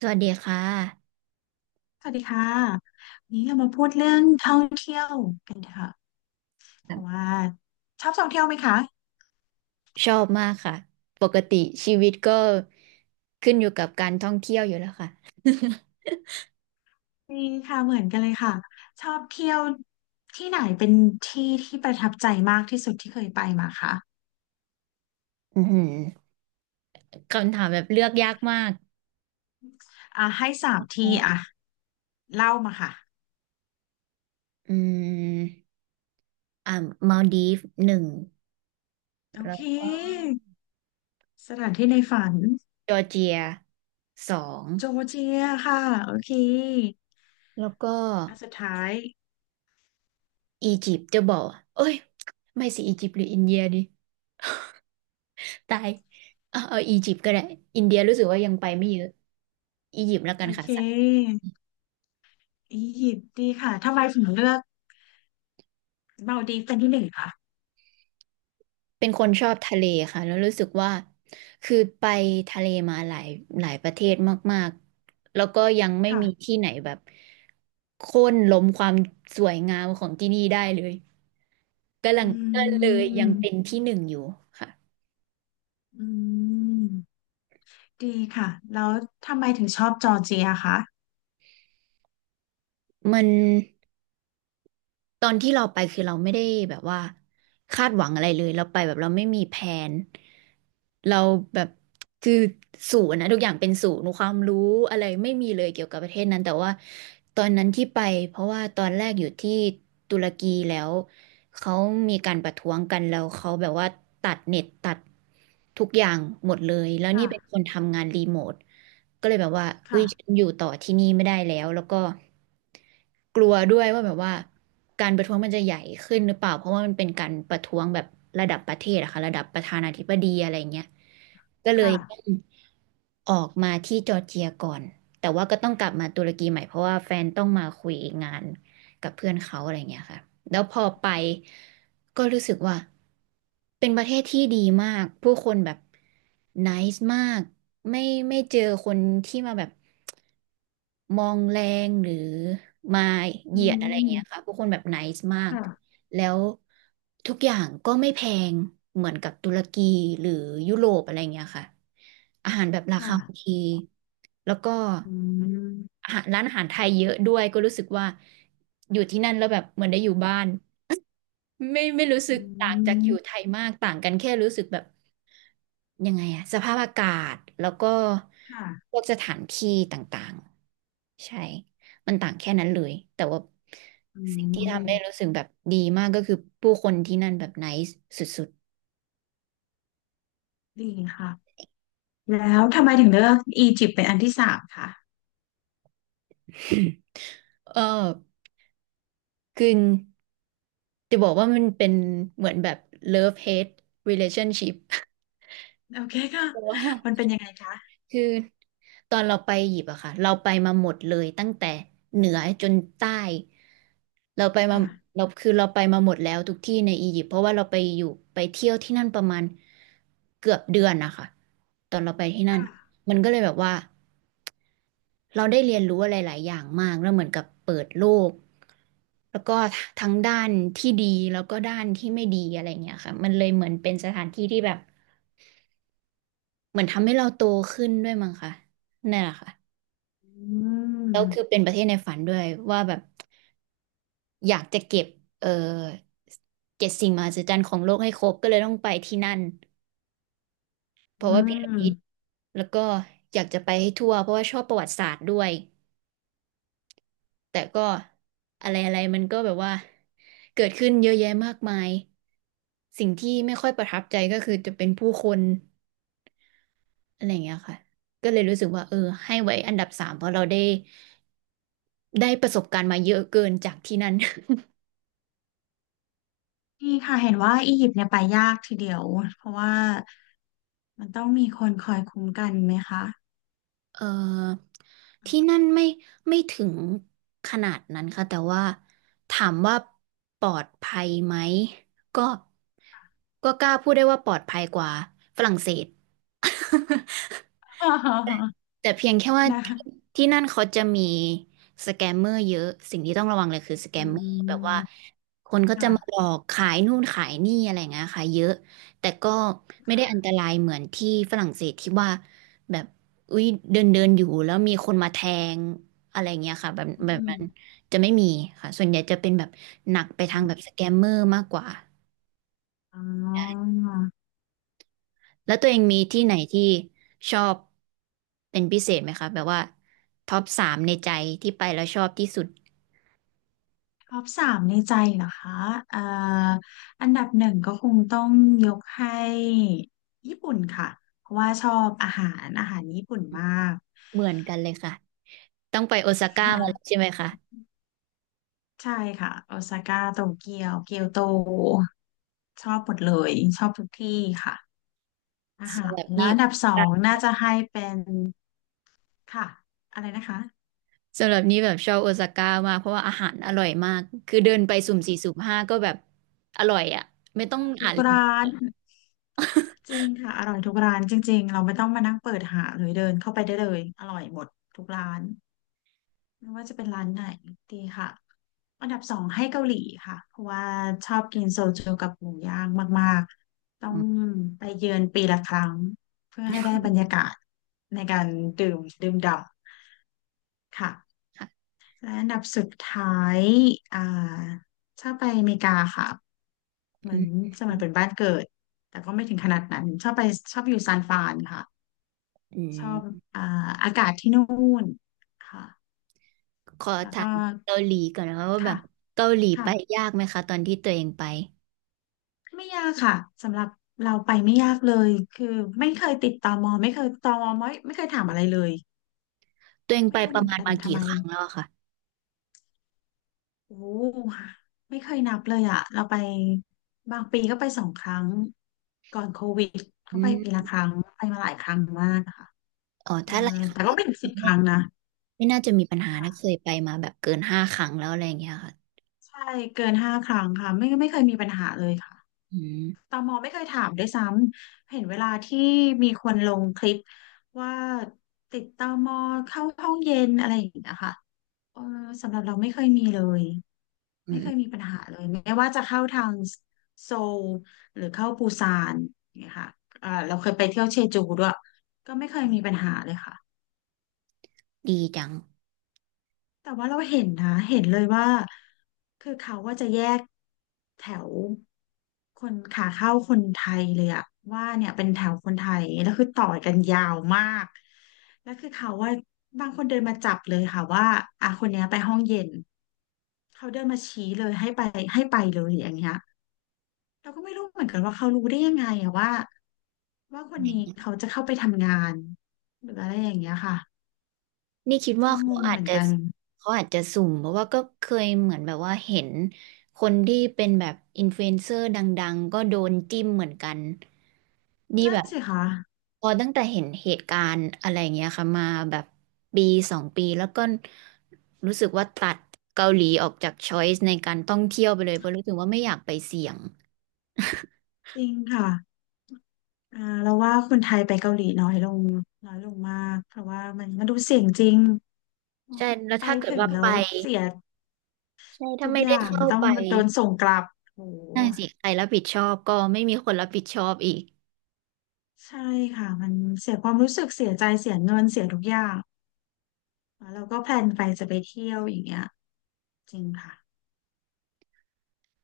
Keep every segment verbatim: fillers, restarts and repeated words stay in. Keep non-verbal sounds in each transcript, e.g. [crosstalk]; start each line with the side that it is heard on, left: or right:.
right: สวัสดีค่ะ
left: สวัสดีค่ะวันนี้เรามาพูดเรื่องท่องเที่ยวกันค่ะเพราะว่าชอบท่องเที่ยวไหมคะ
right: ชอบมากค่ะปกติชีวิตก็ขึ้นอยู่กับการท่องเที่ยวอยู่แล้วค่ะ
left: มีค่ะเหมือนกันเลยค่ะชอบเที่ยวที่ไหนเป็นที่ที่ประทับใจมากที่สุดที่เคยไปมาคะ
right: อือหือคำถามแบบเลือกยากมาก
left: อ่ะให้สามที่อ่ะเล่ามาค่ะ
right: อืมอ่ามาลดีฟหนึ่ง
left: โอ
right: แล้ว
left: เค
right: ก็
left: สถานที่ในฝัน
right: จอร์เจียสอง
left: โจเจียค่ะโอเค
right: แล้วก็
left: อันสุดท้าย
right: อียิปต์จะบอกเอ้ยไม่สิอียิปต์หรืออินเดียดีตายเอาเอาอียิปต์ก็ได้อินเดียรู้สึกว่ายังไปไม่เยอะอียิปต์แล้วกั
left: โอ
right: นค่ะ
left: เคอียิปต์ดีค่ะทำไมถึงเลือกมาลดีฟเป็นที่หนึ่งคะ
right: เป็นคนชอบทะเลค่ะแล้วรู้สึกว่าคือไปทะเลมาหลายหลายประเทศมากๆแล้วก็ยังไม่
left: ค่ะ
right: มีที่ไหนแบบโค่นล้มความสวยงามของที่นี่ได้เลยกำลั
left: อ
right: งก็
left: ื
right: เลยยังเป็
left: ม
right: นที่หนึ่งอยู่ค่ะ
left: อืมดีค่ะแล้วทำไมถึงชอบจอร์เจียคะ
right: มัน ตอนที่เราไปคือเราไม่ได้แบบว่าคาดหวังอะไรเลยเราไปแบบเราไม่มีแผนเราแบบคือศูนย์นะทุกอย่างเป็นศูนย์ความรู้อะไรไม่มีเลยเกี่ยวกับประเทศนั้นแต่ว่าตอนนั้นที่ไปเพราะว่าตอนแรกอยู่ที่ตุรกีแล้วเขามีการประท้วงกันแล้วเขาแบบว่าตัดเน็ตตัดทุกอย่างหมดเลยแล้วนี่เป็นค
left: ค่ะ
right: นทำงานรีโมท ก็เลยแบบว่าเอ้
left: ค่ะ
right: ยฉันอยู่ต่อที่นี่ไม่ได้แล้ว แล้วก็กลัวด้วยว่าแบบว่าการประท้วงมันจะใหญ่ขึ้นหรือเปล่า เพราะว่ามันเป็นการประท้วงแบบระดับประเทศอะค่ะระดับประธานาธิบดีอะไรเงี้ยก็เลย
left: ค่ะ
right: ต้องออกมาที่จอร์เจียก่อน แต่ว่าก็ต้องกลับมาตุรกีใหม่เพราะว่าแฟนต้องมาคุยงาน กับเพื่อนเขาอะไรเงี้ยค่ะแล้วพอไปก็รู้สึกว่าเป็นประเทศที่ดีมาก ผู้คนแบบไนซ์มากไม่ไม่เจอคนที่มาแบบมองแรงหรือมาเห
left: อื
right: ยียดอะไรเงี้ย
left: ม
right: ค่ะผู้คนแบบไนซ์มาก
left: ค่ะ
right: แล้วทุกอย่างก็ไม่แพงเหมือนกับตุรกีหรือยุโรปอะไรเงี้ยค่ะอาหารแบบราคา
left: ค่ะ
right: โอเคแล้วก็
left: อืม
right: อาหารร้านอาหารไทยเยอะด้วยก็รู้สึกว่าอยู่ที่นั่นแล้วแบบเหมือนได้อยู่บ้าน ไม่ไม่รู้
left: อื
right: สึกต่างจากอยู่ไท
left: ม
right: ยมากต่างกันแค่รู้สึกแบบยังไงอะสภาพอากาศแล้วก็
left: ค่ะ
right: พวกสถานที่ต่างๆใช่มันต่างแค่นั้นเลยแต่ว่า
left: อื
right: สิ่งที่ทำได้รู้
left: ม
right: สึกแบบดีมากก็คือผู้คนที่นั่นแบบไนซ์สุด
left: ดีค่ะแล้วทำไมถึงเลือกอียิปต์เป็นอันที่สามคะ
right: ๆ [coughs] เออคือจะบอกว่ามันเป็นเหมือนแบบ love hate relationship
left: โอเคค่ะ
right: เพราะว่า
left: มันเป็นยังไงคะ
right: คือตอนเราไปหยิบอะค่ะเราไปมาหมดเลยตั้งแต่เหนือจนใต้เราไปมา
left: ค่ะ
right: เราคือเราไปมาหมดแล้วทุกที่ในอียิปต์เพราะว่าเราไปอยู่ไปเที่ยวที่นั่นประมาณเกือบเดือนนะคะตอนเราไปที่นั่น
left: ค่ะ
right: มันก็เลยแบบว่าเราได้เรียนรู้อะไรหลายอย่างมากแล้วเหมือนกับเปิดโลกแล้วก็ทั้งด้านที่ดีแล้วก็ด้านที่ไม่ดีอะไรเงี้ยค่ะมันเลยเหมือนเป็นสถานที่ที่แบบเหมือนทำให้เราโตขึ้นด้วยมั้งค่ะนั่นแหละค่ะ
left: อื
right: แล้วคือ
left: ม
right: เป็นประเทศในฝันด้วยว่าแบบอยากจะเก็บเออเจ็ดสิ่งมหัศจรรย์ของโลกให้ครบก็เลยต้องไปที่นั่นเพ
left: อื
right: ราะว่าพีระ
left: ม
right: มิดแล้วก็อยากจะไปให้ทั่วเพราะว่าชอบประวัติศาสตร์ด้วยแต่ก็อะไรอะไรมันก็แบบว่าเกิดขึ้นเยอะแยะมากมายสิ่งที่ไม่ค่อยประทับใจก็คือจะเป็นผู้คนอะไรอย่างเงี้ยค่ะก็เลยรู้สึกว่าเออให้ไว้อันดับสามเพราะเราได้ได้ประสบการณ์มาเยอะเกินจากที่นั่น
left: ดีค่ะเห็นว่าอียิปต์เนี่ยไปยากทีเดียวเพราะว่ามันต้องมีคนคอยคุ้มกันไหมคะ
right: เอ่อที่นั่นไม่ไม่ถึงขนาดนั้นค่ะแต่ว่าถามว่าปลอดภัยไหมก็ก็กล้าพูดได้ว่าปลอดภัยกว่าฝรั่งเศส [laughs]
left: [laughs]
right: แต่เพียงแค่ว่า
left: นะ
right: ที่นั่นเขาจะมีสแกมเมอร์เยอะสิ่งที่ต้องระวังเลยคือสแก
left: อื
right: มเมอร์แบบว่า
left: ม
right: คนก็จะ
left: ค่ะ
right: มาหลอกขายนู่นขายนี่อะไรอย่างเงี้ยค่ะเยอะแต่ก็ไม่ได้อันต
left: ค่ะ
right: รายเหมือนที่ฝรั่งเศสที่ว่าแบบอุ้ยเดินเดินอยู่แล้วมีคนมาแทงอะไรเงี้ยค่ะแบบ
left: อื
right: แบบ
left: ม
right: นั้นจะไม่มีค่ะส่วนใหญ่จะเป็นแบบหนักไปทางแบบสแกมเมอร์มากกว่า
left: อ๋อ
right: แล้วตัวเองมีที่ไหนที่ชอบเป็นพิเศษไหมคะแบบว่าท็อปสามในใจที่ไปแล้วชอบที่สุด
left: ท็อปสามในใจเหรอคะเอ่ออันดับหนึ่งก็คงต้องยกให้ญี่ปุ่นค่ะเพราะว่าชอบอาหารอาหารญี่ปุ่นมาก
right: เหมือนกันเลยค่ะต้องไปโอซา
left: ค
right: ก้ามาแล้วใช่
left: ่ะ
right: ไหมคะ
left: ใช่ค่ะโอซาก้าโตเกียวเกียวโตชอบหมดเลยชอบทุกที่ค่ะอาหา
right: สำห
left: ร
right: รับ
left: แล้
right: นี่
left: วอันดับสองน่าจะให้เป็นค่ะอะไรนะคะ
right: สำหรับนี่แบบชอบโอซาก้ามากเพราะว่าอาหารอร่อยมากคือเดินไปสุ่มสี่สุ่มห้าก็แบบอร่อยอ่ะไม่ต้อง
left: ทุ
right: อ่า
left: ก
right: นรี
left: ร้า
right: วิว
left: น จริงค่ะอร่อยทุกร้านจริงๆเราไม่ต้องมานั่งเปิดหาเลยเดินเข้าไปได้เลยอร่อยหมดทุกร้านไม่ว่าจะเป็นร้านไหนดีค่ะอันดับสองให้เกาหลีค่ะเพราะว่าชอบกินโซจูกับหมูย่างมากๆต้อ
right: อื
left: ง
right: ม
left: ไปเยือนปีละครั้งเพื่อให้ได้บรรยากาศในการดื่มดื่มด่ำค่ะ
right: ค่ะ
left: และอันดับสุดท้ายอ่าชอบไปอเมริกาค่ะเหมื
right: อื
left: อน
right: ม
left: สมัยเป็นบ้านเกิดแต่ก็ไม่ถึงขนาดนั้นชอบไปชอบอยู่ซานฟรานค่ะ
right: อื
left: ชอบ
right: ม
left: อ่าอากาศที่นู่นค่ะ
right: ขอ
left: แล้ว
right: ถา
left: ก็
right: มเกาหลีก่อนนะคะว่าแบ
left: ค่ะ
right: บเกาหลีไป
left: ค่ะ
right: ยากไหมคะตอนที่ตัวเองไป
left: ไม่ยากค่ะ สำหรับเราไปไม่ยากเลย คือไม่เคยติดตมไม่เคยตมไม่ไม่เคยถามอะไรเลย
right: ตัวเองไป
left: ไม่รู้
right: ป
left: เห
right: ระ
left: มือน
right: มาณ
left: กัน
right: มา
left: ทำ
right: กี่
left: ไม
right: ครั้งแล้วอะค่ะ
left: โอ้ไม่เคยนับเลยอ่ะเราไปบางปีก็ไปสองครั้งก่อนโควิดก็
right: อื
left: ไปปีละ
right: ม
left: ครั้งไปมาหลายครั้งมากค่ะ
right: เออ
left: เอ่อ
right: ถ้าหลายครั้
left: แต่
right: ง
left: ก็
right: ก็
left: ไม่ถึงสิบค
right: ไม่
left: รั้งนะ
right: ไม่น่าจะมีปัญหานะเคยไปมาแบบเกินห้าครั้งแล้วอะไรอย่างเงี้ยค่ะ
left: ใช่เกินห้าครั้งค่ะไม่ไม่เคยมีปัญหาเลยค่ะ
right: อื
left: ต
right: ม
left: มไม่เคยถามด้วยซ้ำ เห็นเวลาที่มีคนลงคลิปว่าติดตมเข้าห้องเย็นอะไรอย่างเงี้ยค่ะเออสำหรับเราไม่เคยมีเลย
right: อื
left: ไม่เคย
right: ม
left: มีปัญหาเลยไม่ว่าจะเข้าทางโซลหรือเข้าปูซานเนี่ยค่ะเออเราเคยไปเที่ยวเชจูด้วยก็ไม่เคยมีปัญหาเลยค่ะ
right: ดีจัง
left: แต่ว่าเราเห็นนะเห็นเลยว่าคือเขาว่าจะแยกแถวคนขาเข้าคนไทยเลยอะว่าเนี่ยเป็นแถวคนไทยแล้วคือต่อกันยาวมากแล้วคือเขาว่าบางคนเดินมาจับเลยค่ะว่าอ่ะคนเนี้ยไปห้องเย็นเขาเดินมาชี้เลยให้ไปให้ไปเลยอย่างเงี้ยเราก็ไม่รู้เหมือนกันว่าเขารู้ได้ยังไงอะว่าว่าคนนี้เขาจะเข้าไปทำงานหรืออะไรอย่างเงี้ยค่ะ
right: นี่คิดว่า
left: ก็ง
right: เขา
left: งเห
right: อาจ
left: มือน
right: จะ
left: กัน
right: เขาอาจจะสุ่มเพราะว่าก็เคยเหมือนแบบว่าเห็นคนที่เป็นแบบอินฟลูเอนเซอร์ดังๆ ก็โดนจิ้มเหมือนกัน นี่
left: นั่
right: แบ
left: น
right: บ
left: สิคะ
right: พอตั้งแต่เห็นเหตุการณ์อะไรอย่างเงี้ยค่ะมาแบบปีสองปีแล้วก็รู้สึกว่าตัดเกาหลีออกจากช้อยส์ในการท่องเที่ยวไปเลยเพราะรู้สึกว่าไม่อยากไปเสี่ยง
left: จริงค่ะ อ่าเราว่าคนไทยไปเกาหลีน้อยลงน้อยลงมากเพราะว่ามันมันดูเสี่ยงจริง
right: ใช่แล้ว
left: ไป
right: ถ้าเกิด
left: ถึง
right: ว่า
left: แล้
right: ไป
left: วเสีย
right: ใช่ถ้า
left: ทุก
right: ไม่
left: อ
right: ได้
left: ย่าง
right: เข้า
left: ต้อง
right: ไป
left: โดนส่งกลับโอ้โห
right: น่าสิใครรับผิดชอบก็ไม่มีคนรับผิดชอบอีก
left: ใช่ค่ะมันเสียความรู้สึกเสียใจเสียเงินเสียทุกอย่างแล้วเราก็แพลนไปจะไปเที่ยวอย่างเงี้ยจริงค่ะ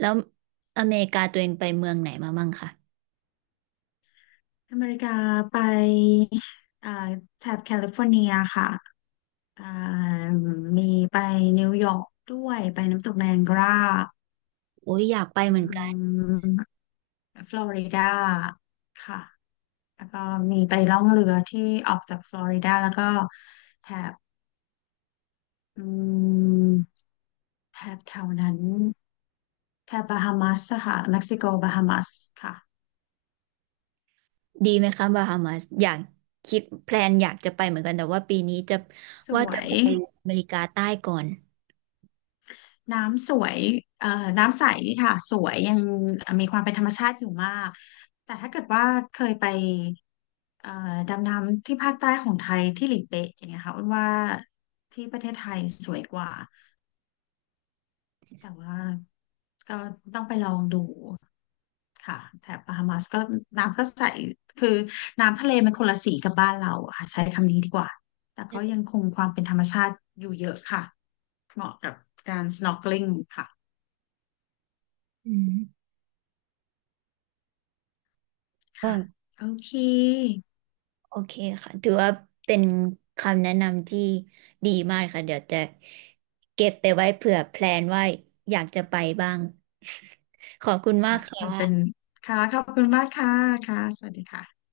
right: แล้วอเมริกาตัวเองไปเมืองไหนมามั่งคะ
left: อเมริกาไปอ่าแถบแคลิฟอร์เนียค่ะอ่ามีไปนิวยอร์กด้วยไปน้ำตกไนแองการา
right: โอ้ยอยากไป
left: อื
right: เหมือนกัน
left: ม ฟลอริดาค่ะ แล้วก็มีไปล่องเรือที่ออกจากฟลอริดาแล้วก็แถบอืมแถบแถวนั้นแถบบาฮามัสค่ะเม็กซิโกบาฮามัสค่ะ
right: ดีไหมคะบาฮามาสอยากคิดแพลนอยากจะไปเหมือนกันแต่ว่าปีนี้จะ
left: ส
right: ว่า
left: ว
right: จะ
left: ย
right: ไปอเมริกาใต้ก่อน
left: น้ำสวยเอ่อน้ำใสค่ะสวยยังมีความเป็นธรรมชาติอยู่มากแต่ถ้าเกิดว่าเคยไปเอ่อดำน้ำที่ภาคใต้ของไทยที่หลีเป๊ะอย่างเงี้ยค่ะอ้วนว่าที่ประเทศไทยสวยกว่า แต่ว่าก็ต้องไปลองดูค่ะแถบบัฮามัสก็น้ำก็ใสคือน้ำทะเลมันคนละสีกับบ้านเราอะค่ะใช้คำนี้ดีกว่าแต่ก็ยังคงความเป็นธรรมชาติอยู่เยอะค่ะเหมาะกับการ snorkeling ค่ะ
right: อืมว่า
left: ค่ะโอเค
right: โอเคค่ะถือว่าเป็นคำแนะนำที่ดีมากค่ะเดี๋ยวจะเก็บไปไว้เผื่อแพลนว่าอยากจะไปบ้าง [laughs] ขอบคุณมาก
left: ค่ะคือเป็น
right: ค่ะ
left: ค่ะขอบคุณมากค่ะค่ะสวัสดีค่ะ